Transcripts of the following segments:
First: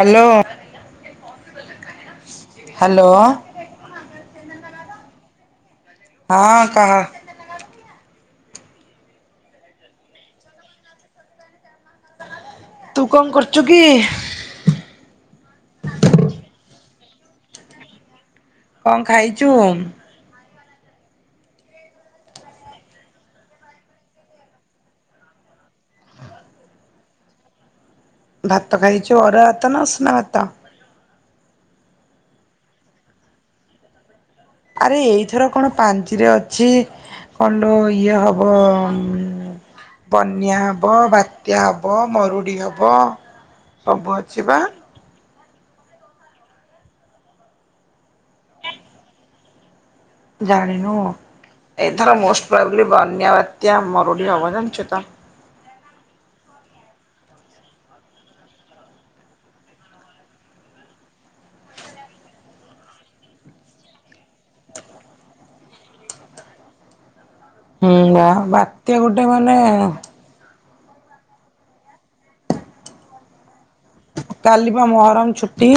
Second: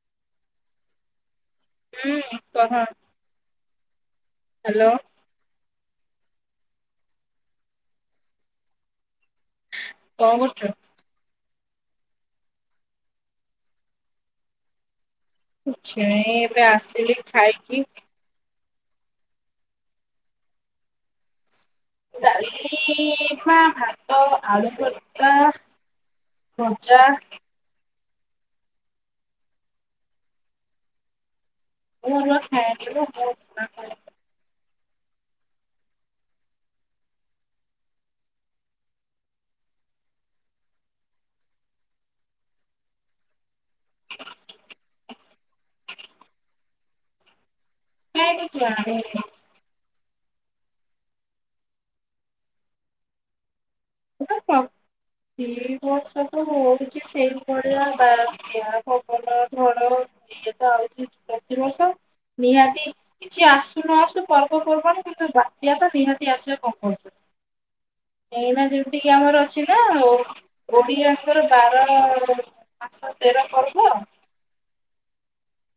Hello. ହୁଁ କହ। Hello. Hello. ହଁ କହ। କଣ କରୁଚୁ। ତୁ କଣ କରୁଚୁ କି? କିଛି ନାଇଁ ଏବେ ଆସିଲି ଖାଇକି! କଣ ଖାଇଚୁ। ଡାଲମା ଭାତ ଆଳୁ ର୍ଭତା ଭଜା ଭାତ ଖାାଇଛୁ ଅରୁଆ ଭାତ ନା ଉଷୁନା ଭାତ। [unintelligible] ଆରେ ଏଇଥର କଣ ପାଞ୍ଚିରେ ଅଛି କଣ ଲୋ ଇଏ ହବ ଉ ବନ୍ୟା ହବ ବାତ୍ୟା ହବ ମରୁଡ଼ି ହବ ସବୁ ଅଛିି ବା। କାଇଁ କିଛି ଜଣାପଡ଼ୁନି। ଜାଣିନୁ ଏଥର ମୋଷ୍ଟ ପୁରାପୁରି ବନ୍ୟା ବାତ୍ୟା ମରୁଡି ହବ ଜାଣିଚୁ ତ। ଦି ବର୍ଷ ତ ହଉଛି ସେଇଭଳିଆ ବାତ୍ୟା ପବନ ଝଡ ଇଏ ତ ଆଉଛି ପ୍ରତିବର୍ଷ ନିହାତି କିଛି ଆସୁ ନ ଆସୁ ପର୍ବ ପର୍ବାଣୀ କିନ୍ତୁ ବାତ୍ୟା ଟା ନିହାତି ଆସିବା କମ୍ପଲସରି। ହୁଁ ବା ବା ଡି ଆମର ଅଛି ନା ଆଉ! ଓ ଓଡ଼ିଆଙ୍କର ବାର ମାସ ତେର ପର୍ବ କାଲି ବା ମହରମ ଛୁଟି।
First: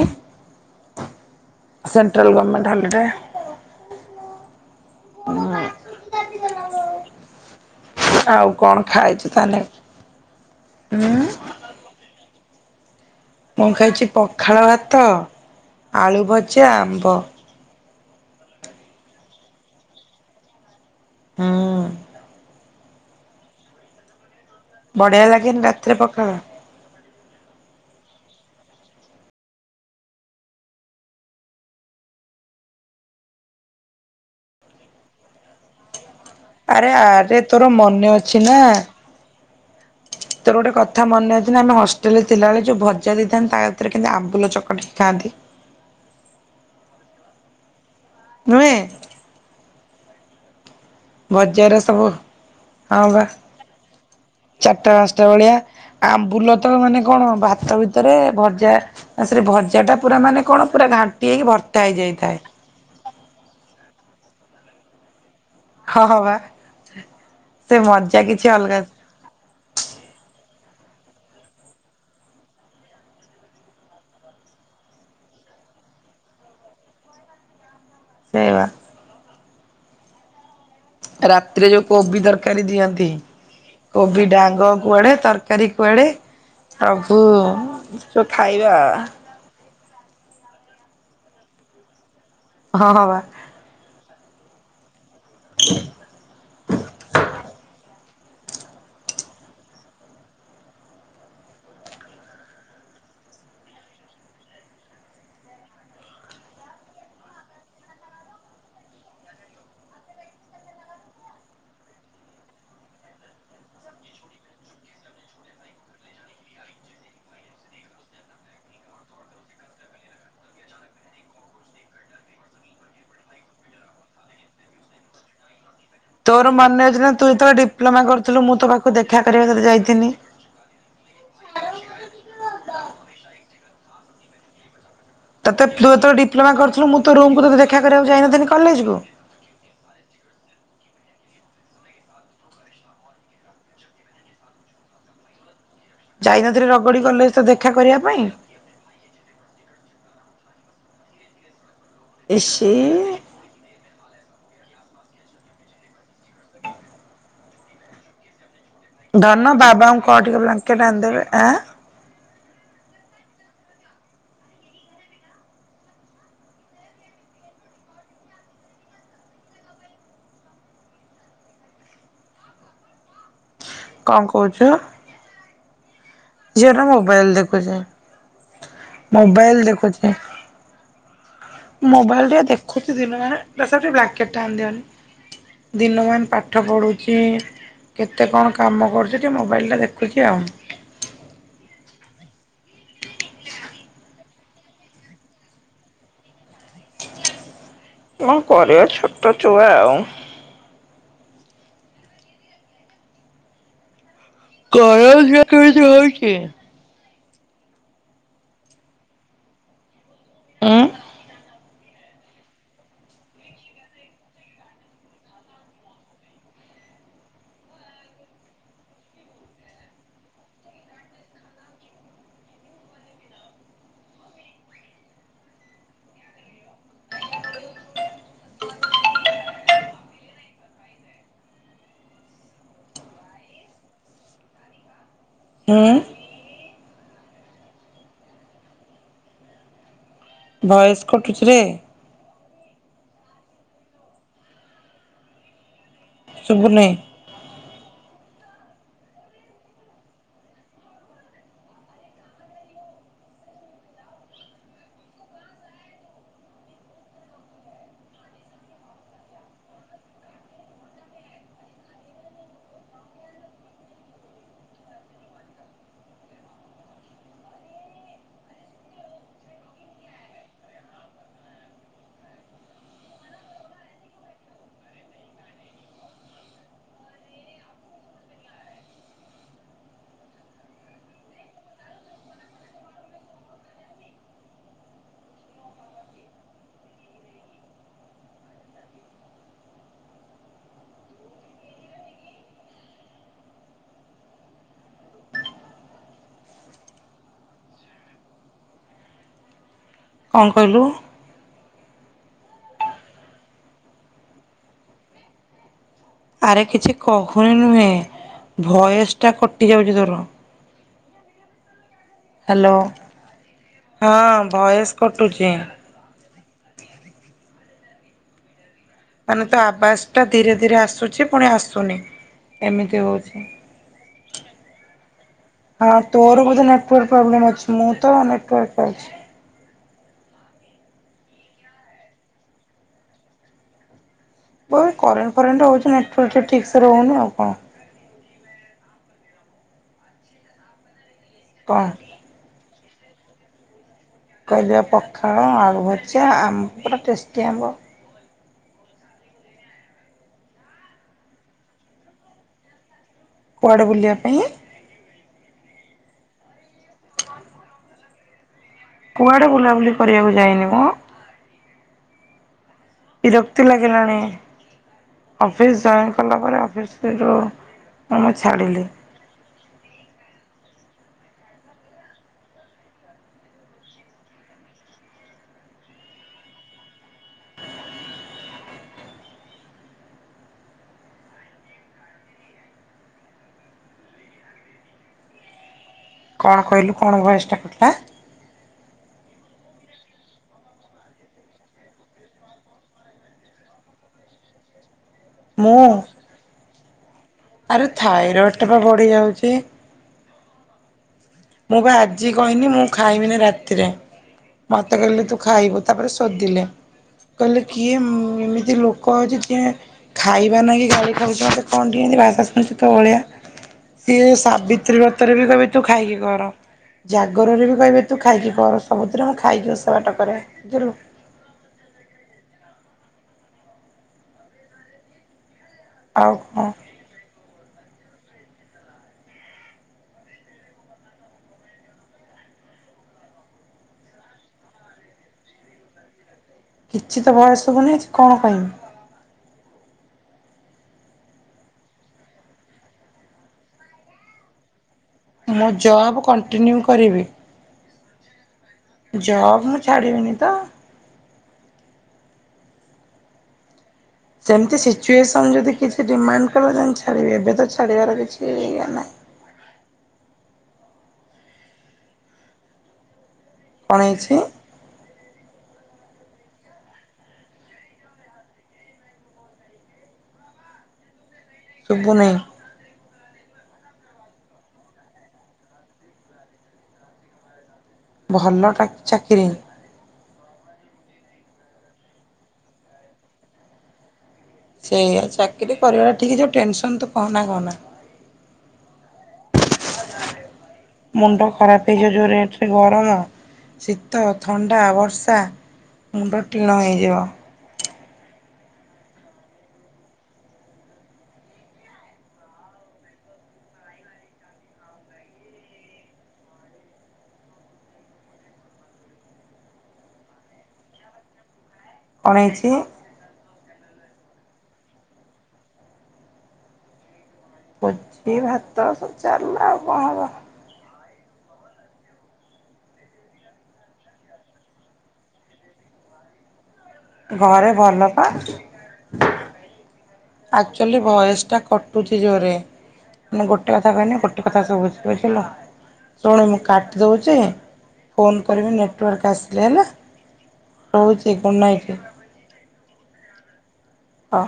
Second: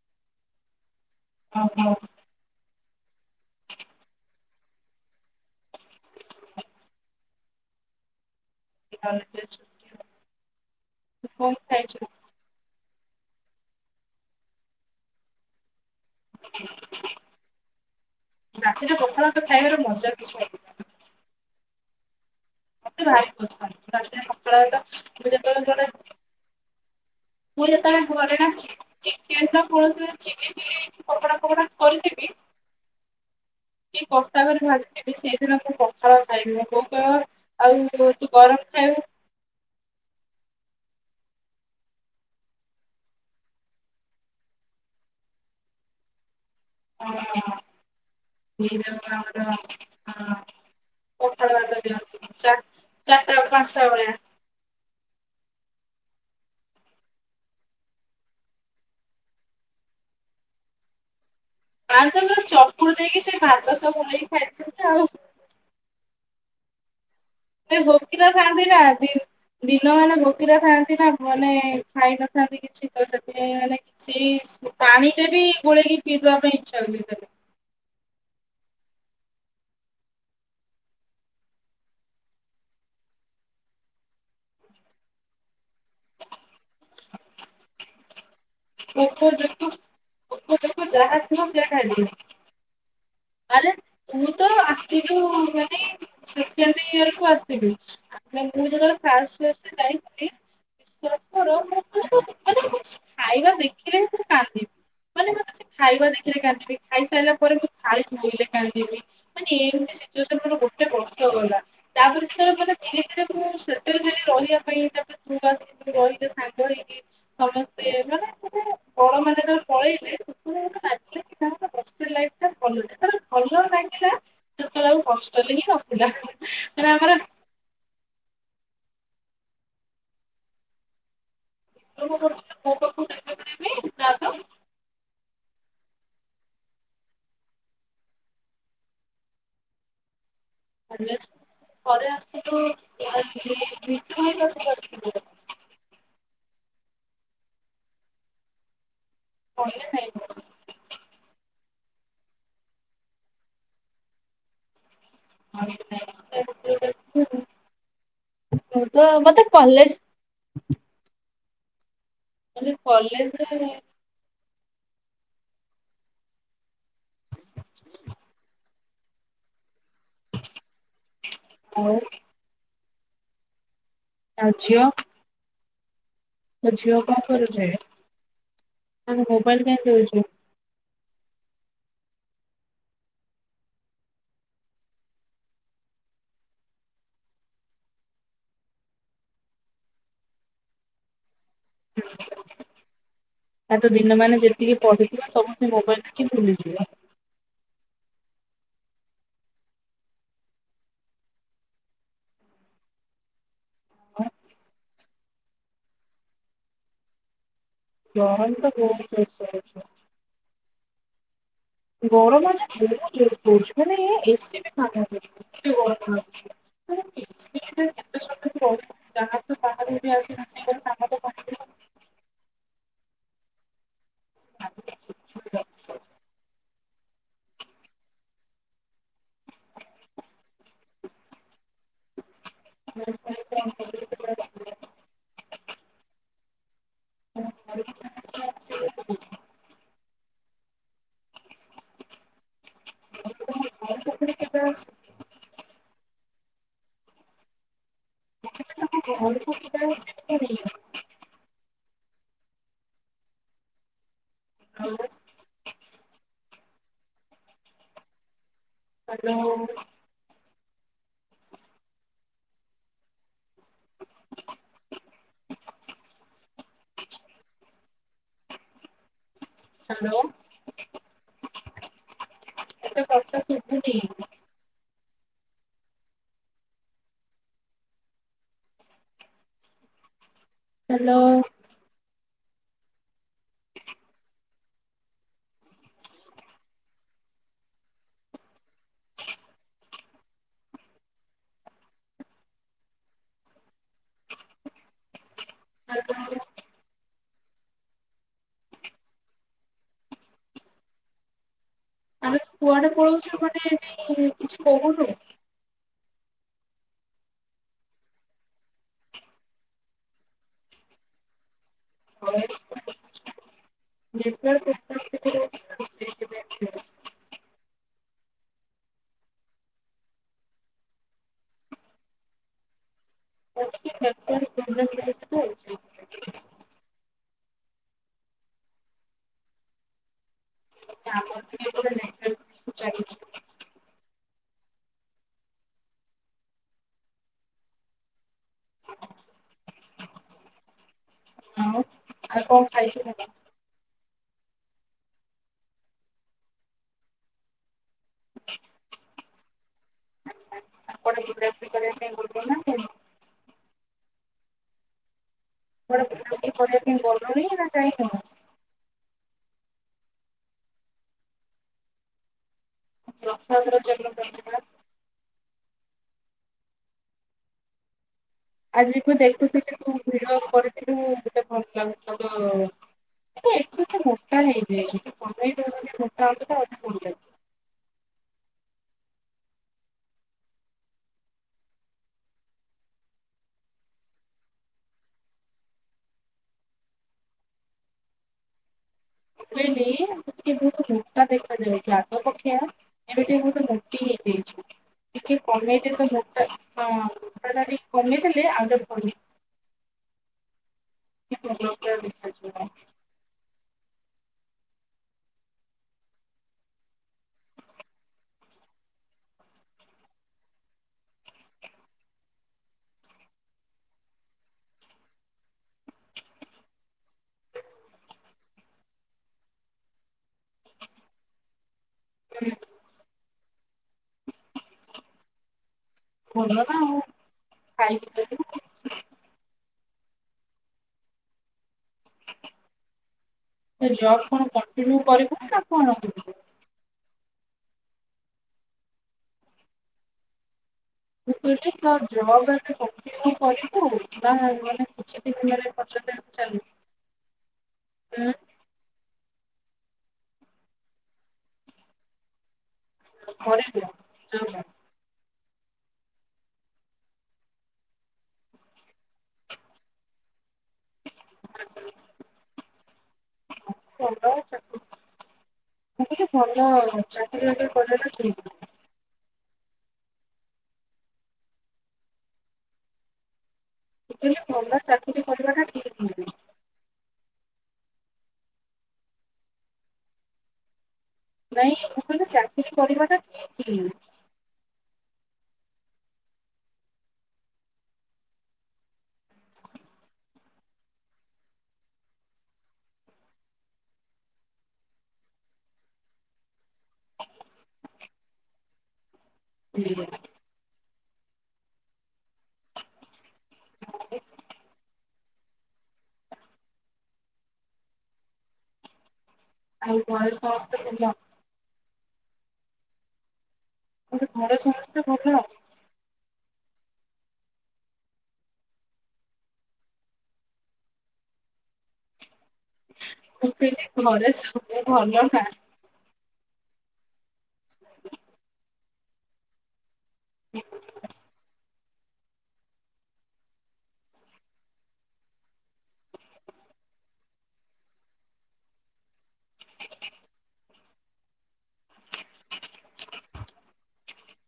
କଣ ସେଣ୍ଟ୍ରାଲ ଗମେଣ୍ଟ ହଲିଡେ ହୁଁ। ଆଉ କଣ ଖାଇଚୁ ତାହାନେ ଉଁ? ଖାଇଚୁ ମୁଁ ଖାଇଚି ପଖାଳ ଭାତ, ଆଳୁ ଭଜା, ଆମ୍ବ। ରାତିରେ ପଖାଳ ଭାତ ଖାଇବାର ମଜା କିଛି ଅଲ ହୁଁ। ମତେ ଭାରି ପସନ୍ଦ ରାତିରେ ପଖାଳ ଭାତ ବଢିଆ ମୁଁ ଲାଗେନି ଯେତେବେଳେ ଘରେ ରାତିରେ ପଖାଳ ମୁୁ ଯେତେବେଳେ ଘରେ ନ ଅଛି ଚିକେନର କୌଣସି ଚିକେନ ଚିଲ୍ଲି ପକୋଡା ଫକୋଡା କରିଦେବି କି କସା କରି ଭାଜିଥିବି ସେଇଦିନ ମୁଁ ପ କଣ ଖାଇବୁ ଆରେ ପଖାଳ ଆରେ ତୋର ମନେ ଆଉ ତୁ ଅଛି ନା ଗରମ ଖାଇବୁ ତୋର ଗୋଟେ କଥା ମନେ ଅଛି ନା ଆମେ ହଷ୍ଟେଲରେ ଥିଲାବେଳେ ଯୋଉ ଭଜା ଦେଇଥାନ୍ତି ତା ଭିତରେ କେମତି ଆମ୍ବୁଲ ଚକଡିକି ଖାଆନ୍ତି। ହଁ ନୁହେଁ ସେଇରା [unintelligible] ହଁ। ପଖାଳ ଭଜାରା ଭାତ ସବୁ ଦିଅନ୍ତି ଚାର ଚାରିଟା ପାଞ୍ଚଟା ବେଳିଆ। ଚାରଟା ପାଞ୍ଚଟା ବେଳିଆ ଆମ୍ବୁଲ ତ ମାନେ କଣ ଭାତ ଭିତରେ ଭଜା ଆଉ ସେଠି ଭଜାଟା ପୁରା ମାନେ କଣ ପୁରା ଘାଣ୍ଟି ହେଇକି ଭ ଆଳୁଟା ତ ଚକୁଡି ଦେଇକି ସେ ଭାତ ସବୁ ନେଇକି ଖାଇଥାନ୍ତି ଆଉ। ହଁ ହଁ ପା। ସେ ଭୋକିିିଲା ଥାଆନ୍ତି ନା ଦି ଦିନ ମାନେ ଭୋକିିଲା ଥାନ୍ତି ନା ମାନେ ଖାଇ ନଥାନ୍ତି କିଛି ତ ସେଥିପାଇଁ ମାନେ ସିଏ ସ୍ ପାଣିରେ ବି ଗୋଳେଇକି ପିଇଦବା ପାଇଁ ଇଚ୍ଛା ହୁଏ ତାର। ସେଇ ପା। ରାତିରେ ଯୋଉ କୋବି ତରକାରୀ ଦିଅନ୍ତି, କୋବି ଡାଙ୍ଗ କୁଆଡେ ତର ତରକାରୀ କୁଆଡେ ପ୍ରଭୁ ଯୋଉ ଖାଇବା ପୋକଯୋକ ପୋକଯୋକ ଯାହା ଥିବ ସେୟା ଖାଇ। [unintelligible] ହଁ ହଁ ପା। ଆରେ ତୁ ତ ଆସିଲୁ ମାନେ ସେକେଣ୍ଡ ଇଅରକୁ ଆସିଲୁ ଆ ମାନେ ମୁଁ ଯେତେବେଳେ ଫାଷ୍ଟ ଫାଷ୍ଟ ଯାଇଥିଲି ପ୍ଲସ ଟୁ ରୁମକୁ ଗଲେ ତୁ ଖାଲି ଖାଇବା ଦେଖିଲେ ହିଁ ତୁ କାନ୍ଦିବୁ। ମାନେ ମୁଁ କିଛି ଖାଇବା ଦେଖିଲେ କାନ୍ଦିବି ଖାଇସାଇଲା ପରେ ମୁଁ ଥାଳି ଧୋଇଲେ କାନ୍ଦିବି। ମାନେ ଏମତି ସିଚୁଏସନ ଗୋଟେ ବର୍ଷ ରହିଲା। ତାପରେ ସେ ମାନେ ଧୀରେ ଧୀରେ ମୁଁ ସେଟେଲ ହେଲି ରହିବା ପାଇଁ ତାପରେ ତୁ ଆସି ରହିଲେ ସାଙ୍ଗ ହେଇକି ସମସ୍ତେ ମାନେ ଗୋଟେ ବଡ ମାନେ ଯେତେବେଳେ ପଳେଇଲେ ମାନେ ଗୋଟେ ଲାଗିଲା କି ନା ଗୋଟେ ହଷ୍ଟେଲ ଲାଇଫ ଟା ଭଲଟା ଯେତେବେଳେ ଭଲ ଲାଗିଲା ସେତଳେ ଆଉ ହଷ୍ଟେଲ ହିଁ ନ ତୋର ମନେ ଅଛି ନା ତୁ ଯେତେବେଳେ ଡିପ୍ଲୋମା କରୁଥୁଲୁ ମୁଁ ତୋ ପାଖକୁ ଦେଖା କରିବାକୁ ତତେ ଯାଇଥିନି? କାମ କରୁଚି। ଭାତ [unintelligible] ତତେ ତୁ ଯେତୋଳେ ଡିପ୍ଲୋମା କରୁଥୁଲୁ ମୁଁ ତୋ ରୁମକୁ ତତେ ଦେଖା କରିବାକୁ ଯାଇନଥିନ୍ କଲେଜକୁ ମନେଅଛି ପରେ ଆସିଥିଲୁ [unintelligible] ଭିତରୁକୁ [unintelligible] ଯାଇ ନଥିନି ରଗଡି କଲେଜ ତତେ ଦେଖା କରିବା ପାଇଁ? କଲେଜ ନାଇ [unintelligible] ଇସି [unintelligible] ମୁଁ ତ ମତେ ଧନ କଲେଜ ବାବାଙ୍କୁ କହ ଟିକେ ବ୍ଲାଙ୍କେଟ୍ ଆଣିଦେବେ ଆଁ? ତାହେଲେ କଲେଜରେ ଆଉ? କଣ ଆଉ କୋହୁଚୁ? ଝିଅ ତୋ ଝିଅଟା ଝିଅ କଣ ମୋବାଇଲ କରୁଛି ଦେଖୁଚି ଆମେ ମୋବାଇଲ କାହିଁ ଦେଖୁଚି। ଦଉଛୁ ମୋବାଇଲରେ ଦେଖୁଚି ଦିନମାନେ ଦାସବାବୁ ଟିକେ ବ୍ଲାଙ୍କେଟଟା ଆଣି ଦିଅନି। ଦିନ ମାନ ପାଠ ପଢୁଛି। କେତେ କଣ କାମ କରୁଛି ଟିକେ ମୋବାଇଲଟା ଦେଖୁଛି ଆଉ। ହ ତା ତ ଦିନ ମାନେ ଯେତିକି ପଢିଥିବ ସବୁ ସେ ମୋବାଇଲ ଦେଖିକି ଭୁଲିଯିବ। କଣ କରିବ ଛୋଟ ଛୁଆ ଆଉ। ହ [inaudible] ସୋଇଛି। [unintelligible] ଏଁ। ଗରମ ଯେ ବହୁତ ଜୋରେ ହଉଚି ମାନେ ଏସି ବି କାମ କରୁନି। [unintelligible] [unintelligible] [unintelligible] [unintelligible] ହୁଁ। କଁ କରିବ ପରା। ଭଏସ କଟୁଛି ରେ। [inaudible] କେ ଶୁଭୁନି। [unintelligible] ଘରୁ [inaudible] ଆଉ ହାଲୋ। [unintelligible] ହ୍ୟାଲୋ ତୋ କଥା ଶୁଭୁନି। ହ୍ୟାଲୋ। [unintelligible] ଆଉ କଣ କଣ କଣ କହିଲୁ। ଆରେ କୁଆଡେ ପଳଉଛୁ ମାନେ ଏ କିଛି କହୁନୁ। ଆରେ କିଛି କହୁନୁ ନୁହେଁ ଭଏସ୍ ଟା କଟିଯାଉଛି ତୋର। ହାଲୋ କହୁନୁ। ହଁ ଆଉ କଣ ଭଏସ୍ ଖାଇଛୁ କଣ? କଟୁଚି। ମାନେ ତୋ ଆୱାଜ ଟା ଧୀରେ ଧୀରେ ଆସୁଛି ପୁଣି ଆସୁନି ଏମିତି ହଉଚି। ଆଉ କୁଆଡେ ବୁଲାବୁଲି କରିବା ପାଇଁ ଗଲୁ ନା କଣ? ହଁ ତୋର ବୋଧେ ନେଟ୍ ତୋର ପ୍ରୋବ୍ଲେମ୍ ଅଛି ମୋରତ ନେଟୱର୍କ ପାଉଛି। ଆମର ବି ନେଟୱର୍କ ଈସୁ ଚାଲୁଚି। ବୋଧେ କରେଣ୍ଟ ଫରେଣ୍ଟ ହେଉଛି ନେଟୱାର୍କ ଟା ଠିକସେ ରହୁନି ଆଉ କଣ। କଣ? ଆଉ ଆଉ କଁ ଖାଇଛୁ। [inaudible] କହିଦିଅ ପଖାଳ ଆଳୁ ଭଯା ଆମ୍ବ ଟେଷ୍ଟି ଆମ୍ବ। ଆପଣ [inaudible] କୁଆଡ଼େ ବୁଲିବା ପାଇଁ। କୁଆଡେ ବୁଲାବୁଲି କରିବା ପାଇଁ ଗଲଣି ନା ଯାଇନ। କୁଆଡ଼େ ବୁଲାବୁଲି କରିବାକୁ ଯାଇନିମ। ବିରକ୍ତି ରଥଯାତ୍ରା ଲାଗିଲାଣି ଚାଲୁଚନ୍ତି ପା। ଅଫିସ୍ ଜଏନ କଲା ପରେ ଅଫିସ ଯୋଉ। ତମେ ଛାଡ଼ିି। ଆଜିଠୁ ଦେଖୁଥିଲି ତୁ ଭିଡ କରିଥିଲୁ ମତେ ଭଲ ଲାଗୁଥିଲା ତ ତୁ ଏକ୍ସେସ୍ ମୋଟା ହେଇଯାଇଚୁ। କଣ କହିଲୁ କଣ ଭଏସ ଟା କଥା। ନାଇଁ ନାଇଁ ଟିକିଏ ବହୁତ ମୋଟା ଦେଖାଯାଉଛି ଆଗ ପକ୍ଷିଆ। ଏବେ ଟିକେ ବହୁତ ମୋଟି ହେଇଯାଇଛି ଟିକେ ମୁଁ କମେଇଲେ ତ ମୋଟା ହଁ ମୋଟା ଟା ଟିକେ ଆରେ କମେଇ ଦେଲେ ଥାଇରଏଡ଼ଟା ଆଉ ପା ବଢ଼ି ଟିକେ ଯାଉଛି। ଭଲ ମୁଁ ପା ପୁରା ଆଜି ଦେଖାଯିବ କହିନି ମୁଁ ଖାଇମିନି ରାତିରେ। ମତେ କହିଲେ ତୁ ଖାଇବୁ ତାପରେ ଶୋଧିଲେ। କହିଲେ କିଏ ମୁଁ ଏମିତି ଲୋକ ଆଛି କିଏ। ଖାଇବା ନାଗି ଗାଳି ଖାଉଚ କଣ ଏମିତି ଭାଷା ଶୁଣିଛୁ ତୋ ଭଳିଆ। ଇଏ ସାବିତ୍ରୀ ବ୍ରତରେ ବି କହିବେ ତୁ ଖାଇକି କର। ଆଁ ଜାଗରରେ ବି କହିବେ ତୁ ଖାଇକି କର ସବୁଥିରେ ମୁଁ ଖାଇକି ଓଷା ବାଟ କରେ। [unintelligible] [unintelligible] ଆଉ ଭଲ ନା କଣ ଆଉ ଖାଇକି। [unintelligible] କହିଲି ଜବ୍ କଣ କଣ୍ଟିନ୍ୟୁ କରିବୁ ନା କଣ କରିବୁ? କିଛି ତ ଭଏସ୍ ଶୁଭୁନି ଆଜି କଣ କହିମି। ମୁଁ କହିଲି ତୋ ଜବ୍ ଏବେ କଣ୍ଟିନ୍ୟୁ କରିବୁ ନା ମୁଁ ଜବ୍ ମାନେ। କଣ୍ଟିନ୍ୟୁ କରିବି [unintelligible] ଜବ୍ ମୁଁ ଛାଡ଼ିବିନି ତ। [inaudible] ଯେମିତି ସିଚୁଏସନ ଯଦି କିଛି ଡିମାଣ୍ଡ କଲେ ଯାଇକି ଛାଡ଼ିବେ ଏବେ ତ ଛାଡ଼ିବାର କିଛି ଇଏ ନାହିଁ। [unintelligible] [unintelligible] ଭଲ କଣ ହେଇଛି ଚାକିରି ବାକିରି କରିବା ଟା ଠିକ୍। ଶୁଭୁ ନେଇ। ମୁଁ କହିଲି ଭଲ ଚାକିରି କରିବାଟା ଠିକ୍। ଭଲଟା କି ଚାକିରି‌? ନାଇଁ ମୁଁ କହିଲି ଚାକିରି କରିବାଟା ଠିକ୍। ସେଇଆ ଚାକିରି କରିବାଟା ଠିକ୍ ଯେ ଟେନସନ୍ ତୁ କହନା କହନା। ମୁଣ୍ଡ ଖରାପ ହେଇଯିବ ଯୋଉ ରେଟ୍ ରେ ଗରମ, ଶୀତ, ଥଣ୍ଡା, ବର୍ଷା। ମୁଣ୍ଡ ଟିଣ ହେଇଯିବ। [inaudible] [inaudible] ଆଉ ଘରେ ସମସ୍ତେ ଭଲ? କଣ ହେଇଚି? ମୁଁ କହିଲି ଘରେ ସମସ୍ତେ ଭଲ? ଭୋଜି ଭାତ ସବୁ ଚାଲିଲା ଆଉ କଣ ହବ। ମୁଁ କହିଲି ଘରେ ସବୁ ଭଲ ନା? ଘରେ ଭଲ ପା। ଆକ୍ଚୁଆଲି ଭଏସ ଟା କଟୁ ଛି ଜୋରରେ ମୁଁ ଗୋଟେ କଥା କହିଲେ ଗୋଟେ କଥା ଶୁଭୁଚି ବୁଝିଲ? ଶୁଣୁ ମୁଁ କାଟି ଦଉଛି ଫୋନ୍ କରିବି ନେଟୱାର୍କ ଆସିଲେ ହେଲା? ରହୁଛି ଗୁଡ୍ ନାଇଟ୍। ହଁ।